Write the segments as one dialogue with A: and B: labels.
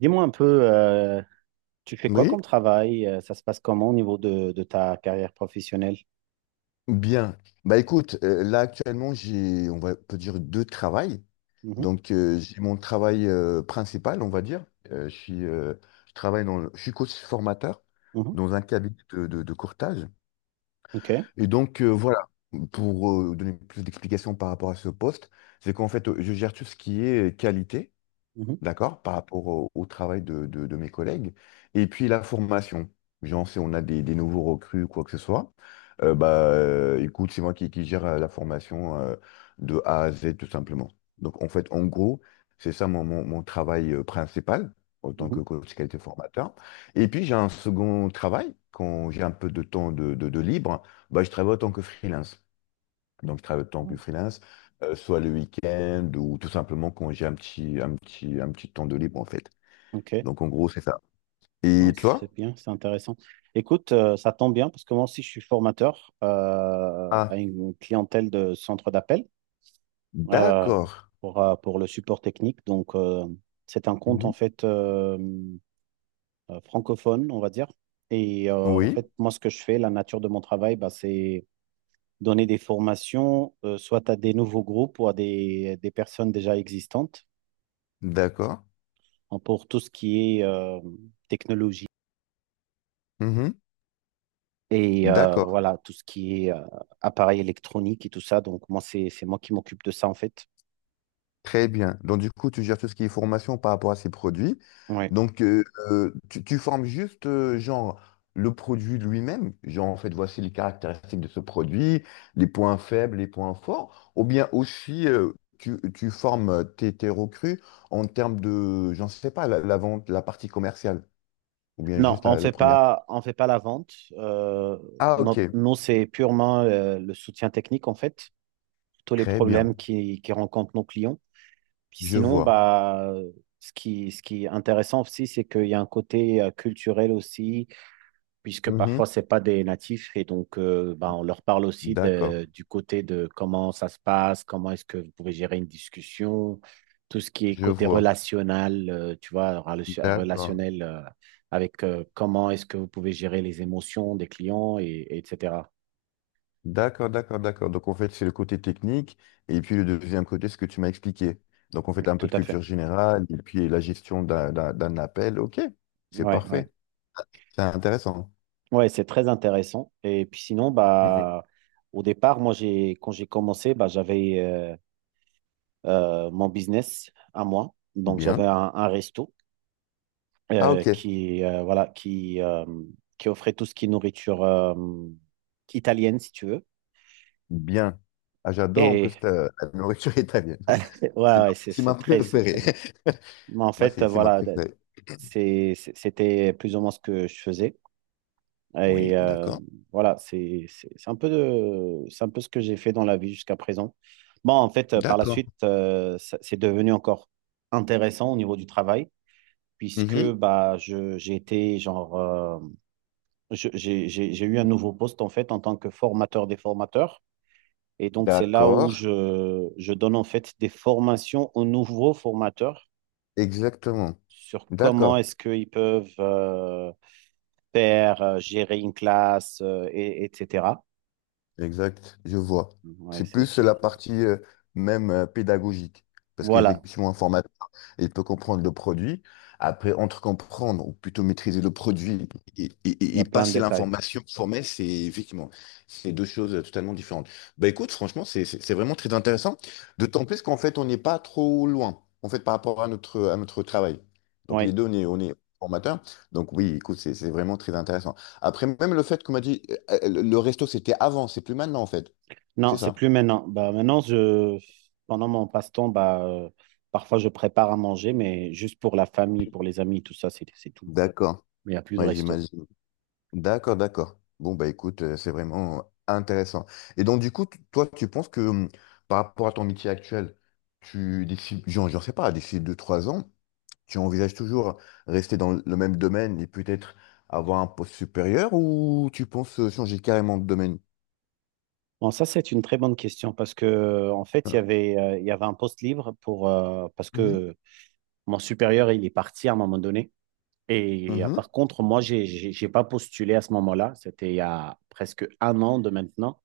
A: Dis-moi un peu, euh, tu fais quoi
B: Oui,
A: comme travail? Ça se passe comment au niveau de ta carrière professionnelle?
B: bien. Bah écoute, là actuellement on va peut dire deux travails.
A: Mhm,
B: Donc j'ai mon travail principal, on va dire. Euh, je suis, euh, je suis coach formateur
A: mhm,
B: dans un cabinet de courtage.
A: ok.
B: Et donc voilà, pour donner plus d'explications par rapport à ce poste, c'est qu'en fait je gère tout ce qui est qualité.
A: Mhm,
B: D'accord, par rapport au travail de mes collègues. Et puis la formation. Genre, si on a des nouveaux recrues ou quoi que ce soit, bah, écoute, c'est moi qui gère la formation de A à Z, tout simplement. Donc, en fait, en gros, c'est ça mon travail principal en tant
A: mhm,
B: que coach qualité formateur. Et puis, j'ai un second travail, quand j'ai un peu de temps de libre, bah, je travaille en tant que freelance. Donc, je travaille autant que
A: mhm,
B: freelance, soit le week-end ou tout simplement quand j'ai un petit temps de libre, en fait.
A: ok.
B: Donc, en gros, c'est ça.
A: Non,
B: Et
A: c'est
B: toi?
A: bien, c'est intéressant. Écoute, ça tombe bien parce que moi aussi, je suis formateur à
B: Ah,
A: une clientèle de centre d'appel euh,
B: d'accord.
A: pour le support technique. Donc, c'est un compte en
B: Mhm.
A: fait francophone, on va dire. Et en
B: Oui,
A: fait, moi, ce que je fais, la nature de mon travail, bah, c'est donner des formations, soit à des nouveaux groupes ou à des personnes déjà existantes
B: d'accord.
A: hein, pour tout ce qui est technologie
B: Mhm.
A: et
B: D'accord.
A: voilà, tout ce qui est appareil électronique et tout ça. Donc, moi, c'est moi qui m'occupe de ça, en fait.
B: Très bien. Donc, du coup, tu gères tout ce qui est formation par rapport à ces produits.
A: Ouais.
B: Donc, tu formes juste, genre, le produit lui-même. Genre, en fait, voici les caractéristiques de ce produit, les points faibles, les points forts. Ou bien aussi, tu formes tes recrues en termes de, j'en sais pas, la vente, la partie commerciale. Ou bien
A: Non,
B: juste la première.
A: on fait pas la vente.
B: Ah, ok.
A: Nous, c'est purement le soutien technique, en fait, tous les
B: Très bien.
A: problèmes qui rencontrent nos clients. Puis
B: Je
A: sinon,
B: vois.
A: bah, ce qui est intéressant aussi, c'est qu'il y a un côté culturel aussi puisque parfois
B: Mhm.
A: c'est pas des natifs et donc bah, on leur parle aussi
B: D'accord.
A: du côté de comment ça se passe, comment est-ce que vous pouvez gérer une discussion, tout ce qui est
B: Je
A: côté
B: vois.
A: relationnel, tu vois,
B: D'accord.
A: relationnel avec comment est-ce que vous pouvez gérer les émotions des clients et etc.
B: D'accord, d'accord, d'accord. Donc en fait, c'est le côté technique et puis le deuxième côté, ce que tu m'as expliqué. Donc en fait, un peu
A: Tout
B: de
A: à fait.
B: culture générale et puis la gestion d'un appel. Ok, c'est
A: Ouais, ouais.
B: parfait. C'est intéressant.
A: Ouais, c'est très intéressant. Et puis sinon,
B: Mm, mm.
A: bah au départ, moi j'ai quand j'ai commencé, bah j'avais mon business à moi. Donc j'avais
B: Bien.
A: un resto
B: Ah, ok,
A: voilà, qui offrait tout ce qui est nourriture italienne, si tu veux.
B: bien. Ah, j'adore en
A: Et
B: plus la nourriture italienne. C'est
A: ouais,
B: ma,
A: ouais,
B: c'est ma
A: c'est très
B: préférée.
A: bon. Mais en
B: Moi,
A: fait,
B: c'est c'est ma
A: voilà,
B: préférée.
A: c'était plus ou moins ce que je faisais. Et
B: Oui, d'accord.
A: voilà, c'est un peu ce que j'ai fait dans la vie jusqu'à présent. Bon, en fait, par la
B: D'accord.
A: suite, c'est devenu encore intéressant au niveau du travail, puisque
B: Mhm.
A: bah, je, j'ai été genre je- j'ai eu un nouveau poste en fait en tant que formateur des formateurs. Et donc, c'est là où
B: D'accord,
A: je donne en fait des formations aux nouveaux formateurs
B: exactement.
A: sur comment
B: D'accord.
A: est-ce qu'ils peuvent gérer une classe, et etc.
B: Exact, je vois.
A: Ouais,
B: C'est plus la partie même pédagogique. Parce
A: voilà,
B: qu'effectivement, un formateur, il peut comprendre le produit. Après, entre comprendre, ou plutôt maîtriser le produit et, et-
A: il
B: et-
A: y a
B: et
A: plein de
B: passer
A: détails.
B: l'information formée, c'est effectivement, c'est deux choses totalement différentes. Bah écoute, franchement, c'est vraiment très intéressant. D'autant plus qu'en fait, on n'est pas trop loin, en fait, par rapport à notre travail. Donc
A: Oui.
B: les deux, on est formateur. Donc oui, écoute, c'est vraiment très intéressant. Après, même le fait qu'on m'a dit, le resto, c'était avant, c'est plus maintenant, en fait.
A: Non,
B: C'est
A: c'est
B: ça.
A: plus maintenant. Bah, maintenant, pendant mon passe-temps, bah, parfois je prépare à manger, mais juste pour la famille, pour les amis, tout ça, c'est tout.
B: D'accord.
A: Mais il n'y a plus de
B: Ouais,
A: resto.
B: j'imagine. D'accord, d'accord. Bon, bah écoute, c'est vraiment intéressant. Et donc, du coup, toi, tu penses que par rapport à ton métier actuel, d'ici, j'en sais pas, d'ici 2 3 ans, tu envisages toujours rester dans le même domaine et peut-être avoir un poste supérieur ou tu penses changer carrément de domaine?
A: Bon, ça, c'est une très bonne question parce que, en fait,
B: Hein.
A: il y avait un poste libre pour, parce
B: Mhm.
A: que mon supérieur, il est parti à un moment donné. Et
B: Mhm.
A: par contre, moi, j'ai pas postulé à ce moment-là. C'était il y a presque un an de maintenant.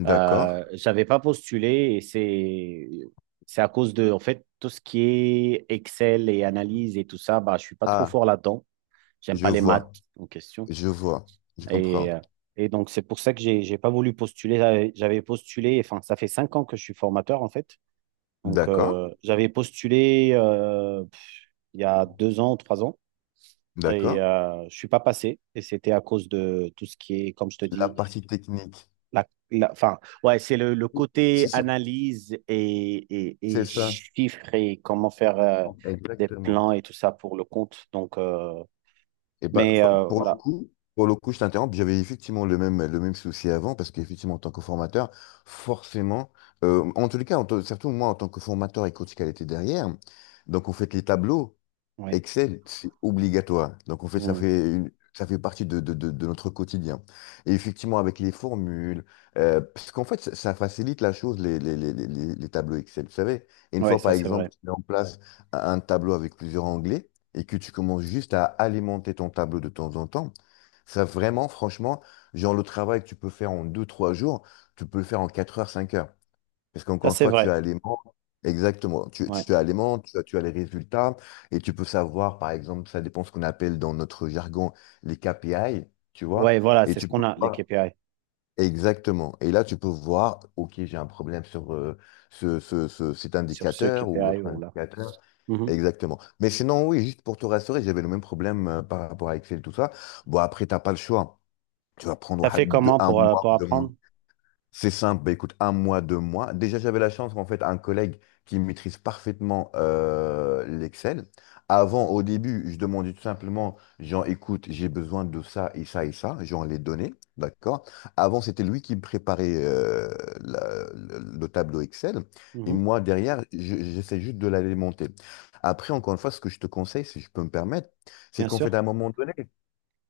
B: D'accord.
A: J'avais pas postulé et c'est à cause de en fait tout ce qui est Excel et analyse et tout ça, bah je suis pas trop
B: Ah,
A: fort là-dedans. J'aime
B: je
A: pas les
B: vois,
A: maths en question
B: je vois, je comprends.
A: et euh, et donc c'est pour ça que j'ai pas voulu postuler. J'avais postulé, enfin ça fait 5 ans que je suis formateur en fait. Donc
B: D'accord,
A: j'avais postulé il y a 2 ans, 3 ans et
B: d'accord.
A: je suis pas passé et c'était à cause de tout ce qui est comme je te
B: La
A: dis.
B: partie technique,
A: Enfin, ouais, c'est le côté
B: c'est sûr,
A: analyse
B: c'est
A: et
B: ça,
A: chiffres et comment faire des
B: exactement.
A: plans et tout ça pour le compte. Donc,
B: Et bah,
A: mais
B: pour le
A: voilà,
B: coup, pour le coup, je t'interromps, j'avais effectivement le même souci avant, parce qu'effectivement, en tant que formateur, forcément, en tous les cas, surtout moi, en tant que formateur et coach qualité derrière, donc on fait les tableaux,
A: oui.
B: Excel, c'est obligatoire. Donc, en fait, ça
A: Mm.
B: fait ça fait partie de notre quotidien. Et effectivement, avec les formules, parce qu'en fait, ça facilite la chose, les tableaux Excel, vous savez. Et une
A: Ouais,
B: fois,
A: ça
B: par
A: c'est vrai.
B: exemple, tu mets en place un tableau avec plusieurs onglets et que tu commences juste à alimenter ton tableau de temps en temps, ça vraiment, franchement, genre le travail que tu peux faire en 2, 3 jours, tu peux le faire en 4 heures, 5 heures. Parce
A: Ça
B: qu'encore une
A: c'est
B: fois,
A: vrai.
B: tu as les membres, exactement, tu,
A: Ouais,
B: tu as les membres, tu as les résultats, et tu peux savoir, par exemple, ça dépend ce qu'on appelle dans notre jargon les KPI, tu vois,
A: ouais, voilà,
B: et
A: c'est ce
B: tu
A: qu'on
B: peux
A: a, les
B: voir,
A: KPI,
B: exactement, et là, tu peux voir, OK, j'ai un problème sur cet
A: sur ce
B: indicateur ou
A: KPI
B: l'autre
A: ou là.
B: indicateur,
A: Mhm.
B: exactement. Mais sinon, oui, juste pour te rassurer, j'avais le même problème par rapport à Excel, tout ça. Bon, après, tu n'as pas le choix. Tu vas prendre
A: Ça fait comment
B: un mois,
A: pour
B: deux mois.
A: apprendre?
B: C'est simple, bah, écoute, 1 mois, 2 mois. Déjà, j'avais la chance, en fait, un collègue qui maîtrise parfaitement l'Excel. Avant, au début, je demandais tout simplement, genre, écoute, j'ai besoin de ça et ça et ça, genre les données, d'accord? Avant, c'était lui qui me préparait le tableau Excel, et
A: Mhm.
B: moi, derrière, j'essaie juste de l'alimenter. Après, encore une fois, ce que je te conseille, si je peux me permettre, c'est
A: Bien
B: qu'en fait,
A: sûr.
B: à un moment donné,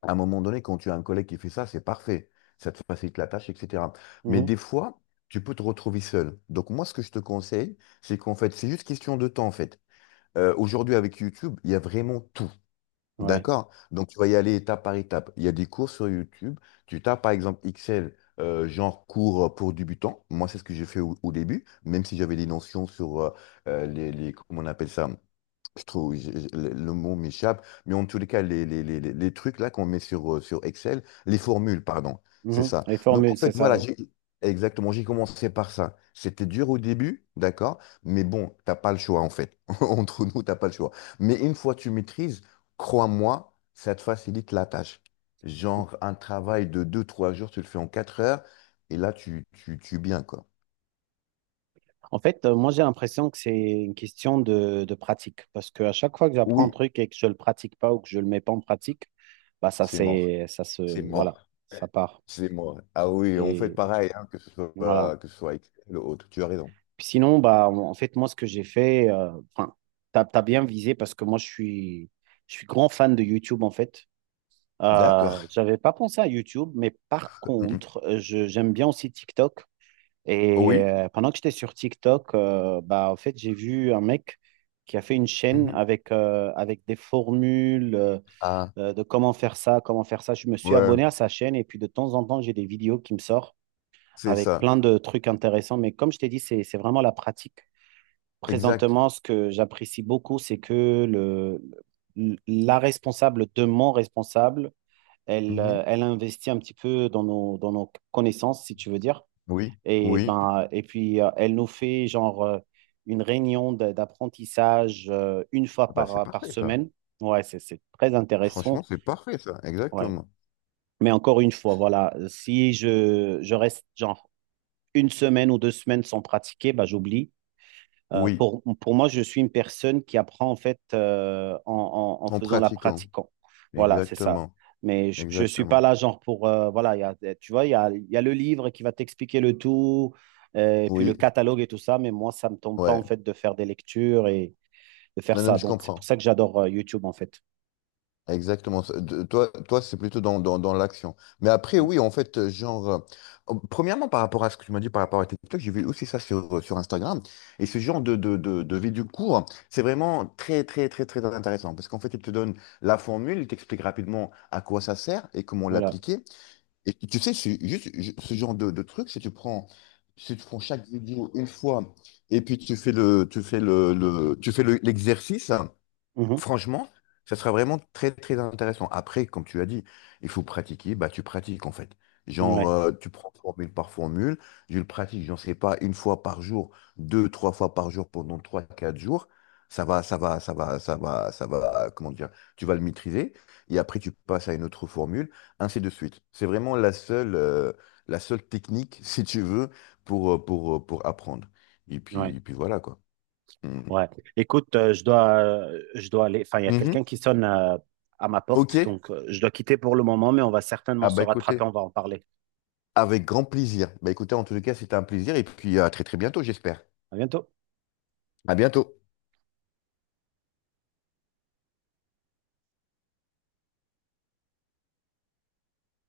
B: à un moment donné, quand tu as un collègue qui fait ça, c'est parfait. Ça te facilite la tâche, etc. Mais
A: Mhm.
B: des fois, tu peux te retrouver seul. Donc moi, ce que je te conseille, c'est qu'en fait, c'est juste question de temps, en fait. Aujourd'hui, avec YouTube, il y a vraiment tout.
A: Ouais.
B: D'accord? Donc tu vas y aller étape par étape. Il y a des cours sur YouTube. Tu tapes par exemple Excel, genre cours pour débutants. Moi, c'est ce que j'ai fait au début, même si j'avais des notions sur comment on appelle ça? Je trouve, le mot m'échappe, mais en tous les cas, les trucs là qu'on met sur Excel, les formules, pardon, c'est
A: Mhm.
B: ça.
A: Les
B: Donc en
A: formules, c'est
B: fait,
A: ça,
B: voilà,
A: oui.
B: exactement, j'ai commencé par ça. C'était dur au début, d'accord, mais bon, t'as pas le choix en fait. Entre nous, t'as pas le choix. Mais une fois que tu maîtrises, crois-moi, ça te facilite la tâche. Genre, un travail de 2 3 jours, tu le fais en 4 heures, et là, tu es bien, quoi.
A: En fait, moi, j'ai l'impression que c'est une question de pratique. Parce qu'à chaque fois que j'apprends un
B: Oui,
A: truc et que je le pratique pas ou que je le mets pas en pratique, bah, ça,
B: c'est mort.
A: c'est, ça se,
B: C'est
A: voilà,
B: mort.
A: ça part.
B: C'est mort. Ah oui, on fait
A: Et
B: pareil, hein, que ce
A: voilà.
B: soit, que ce soit avec le autre. Tu as raison.
A: Puis sinon, bah, en fait, moi, ce que j'ai fait, enfin, t'as bien visé parce que moi, je suis grand fan de YouTube, en fait.
B: D'accord.
A: J'avais pas pensé à YouTube, mais par
B: Mhm.
A: contre, j'aime bien aussi TikTok. Et
B: Oui.
A: pendant que j'étais sur TikTok, bah, en fait, j'ai vu un mec qui a fait une chaîne
B: Mhm.
A: avec, avec des formules
B: Ah,
A: de comment faire ça, comment faire ça. Je me suis
B: ouais,
A: abonné à sa chaîne et puis de temps en temps, j'ai des vidéos qui me sortent
B: c'est
A: avec
B: ça.
A: plein de trucs intéressants. Mais comme je t'ai dit, c'est vraiment la pratique.
B: Exact.
A: Présentement, ce que j'apprécie beaucoup, c'est que la responsable de mon responsable, elle,
B: Mhm.
A: elle investit un petit peu dans dans nos connaissances, si tu veux dire.
B: Oui,
A: Et,
B: oui.
A: ben, et puis, elle nous fait genre une réunion d'apprentissage une
B: Ah
A: fois
B: bah, c'est
A: par
B: parfait, ça.
A: semaine. Ouais, c'est très
B: Franchement,
A: intéressant.
B: c'est parfait, ça.
A: Ouais.
B: Exactement.
A: Mais encore une fois, voilà, si je reste genre 1 semaine ou 2 semaines sans pratiquer, bah, j'oublie. Euh,
B: Oui,
A: pour, pour moi, je suis une personne qui apprend en fait en
B: en
A: faisant la
B: pratiquant.
A: pratiquant. Voilà, c'est ça.
B: Exactement.
A: Mais je ne suis pas
B: Exactement.
A: là genre pour... voilà, tu vois, il y a le livre qui va t'expliquer le tout, et puis le
B: Oui,
A: catalogue et tout ça, mais moi, ça ne me tombe pas
B: ouais.
A: en fait de faire des lectures et de faire
B: Non, non,
A: ça.
B: mais je
A: Donc, c'est pour
B: comprends.
A: ça que j'adore YouTube en fait.
B: Exactement. Ça. Toi, c'est plutôt dans l'action. Mais après,
A: Ouais.
B: oui, en fait, genre, premièrement, par rapport à ce que tu m'as dit par rapport à TikTok, j'ai vu aussi ça sur, sur Instagram. Et ce genre de vidéos courtes, c'est vraiment très, très, très, très intéressant. Parce qu'en fait, il te donne la formule, il t'explique rapidement à quoi ça sert et comment
A: Voilà.
B: l'appliquer. Et tu sais, c'est juste ce genre de truc, si tu prends chaque vidéo une fois et puis tu fais l'exercice. Hein,
A: Mhm.
B: franchement, ça sera vraiment très très intéressant. Après, comme tu as dit, il faut pratiquer, bah tu pratiques en fait. Genre,
A: Ouais.
B: tu prends formule par formule, je le pratique, j'en sais pas, une fois par jour, 2, 3 fois par jour pendant 3, 4 jours. Ça va, ça va, ça va, ça va, ça va, comment dire, tu vas le maîtriser. Et après, tu passes à une autre formule, ainsi de suite. C'est vraiment la seule technique, si tu veux, pour apprendre. Et
A: Ouais.
B: puis, et puis voilà, quoi. Mm.
A: Ouais. Écoute, je dois aller. Enfin, il y a quelqu'un
B: Mhm.
A: qui sonne à ma
B: Ok.
A: porte, donc je dois quitter pour le moment, mais on va certainement
B: Ah
A: se
B: bah
A: rattraper.
B: écoutez.
A: On va en parler.
B: Avec grand plaisir. Bah écoutez, en tous les cas, c'était un plaisir et puis à très très bientôt, j'espère.
A: À bientôt.
B: À bientôt.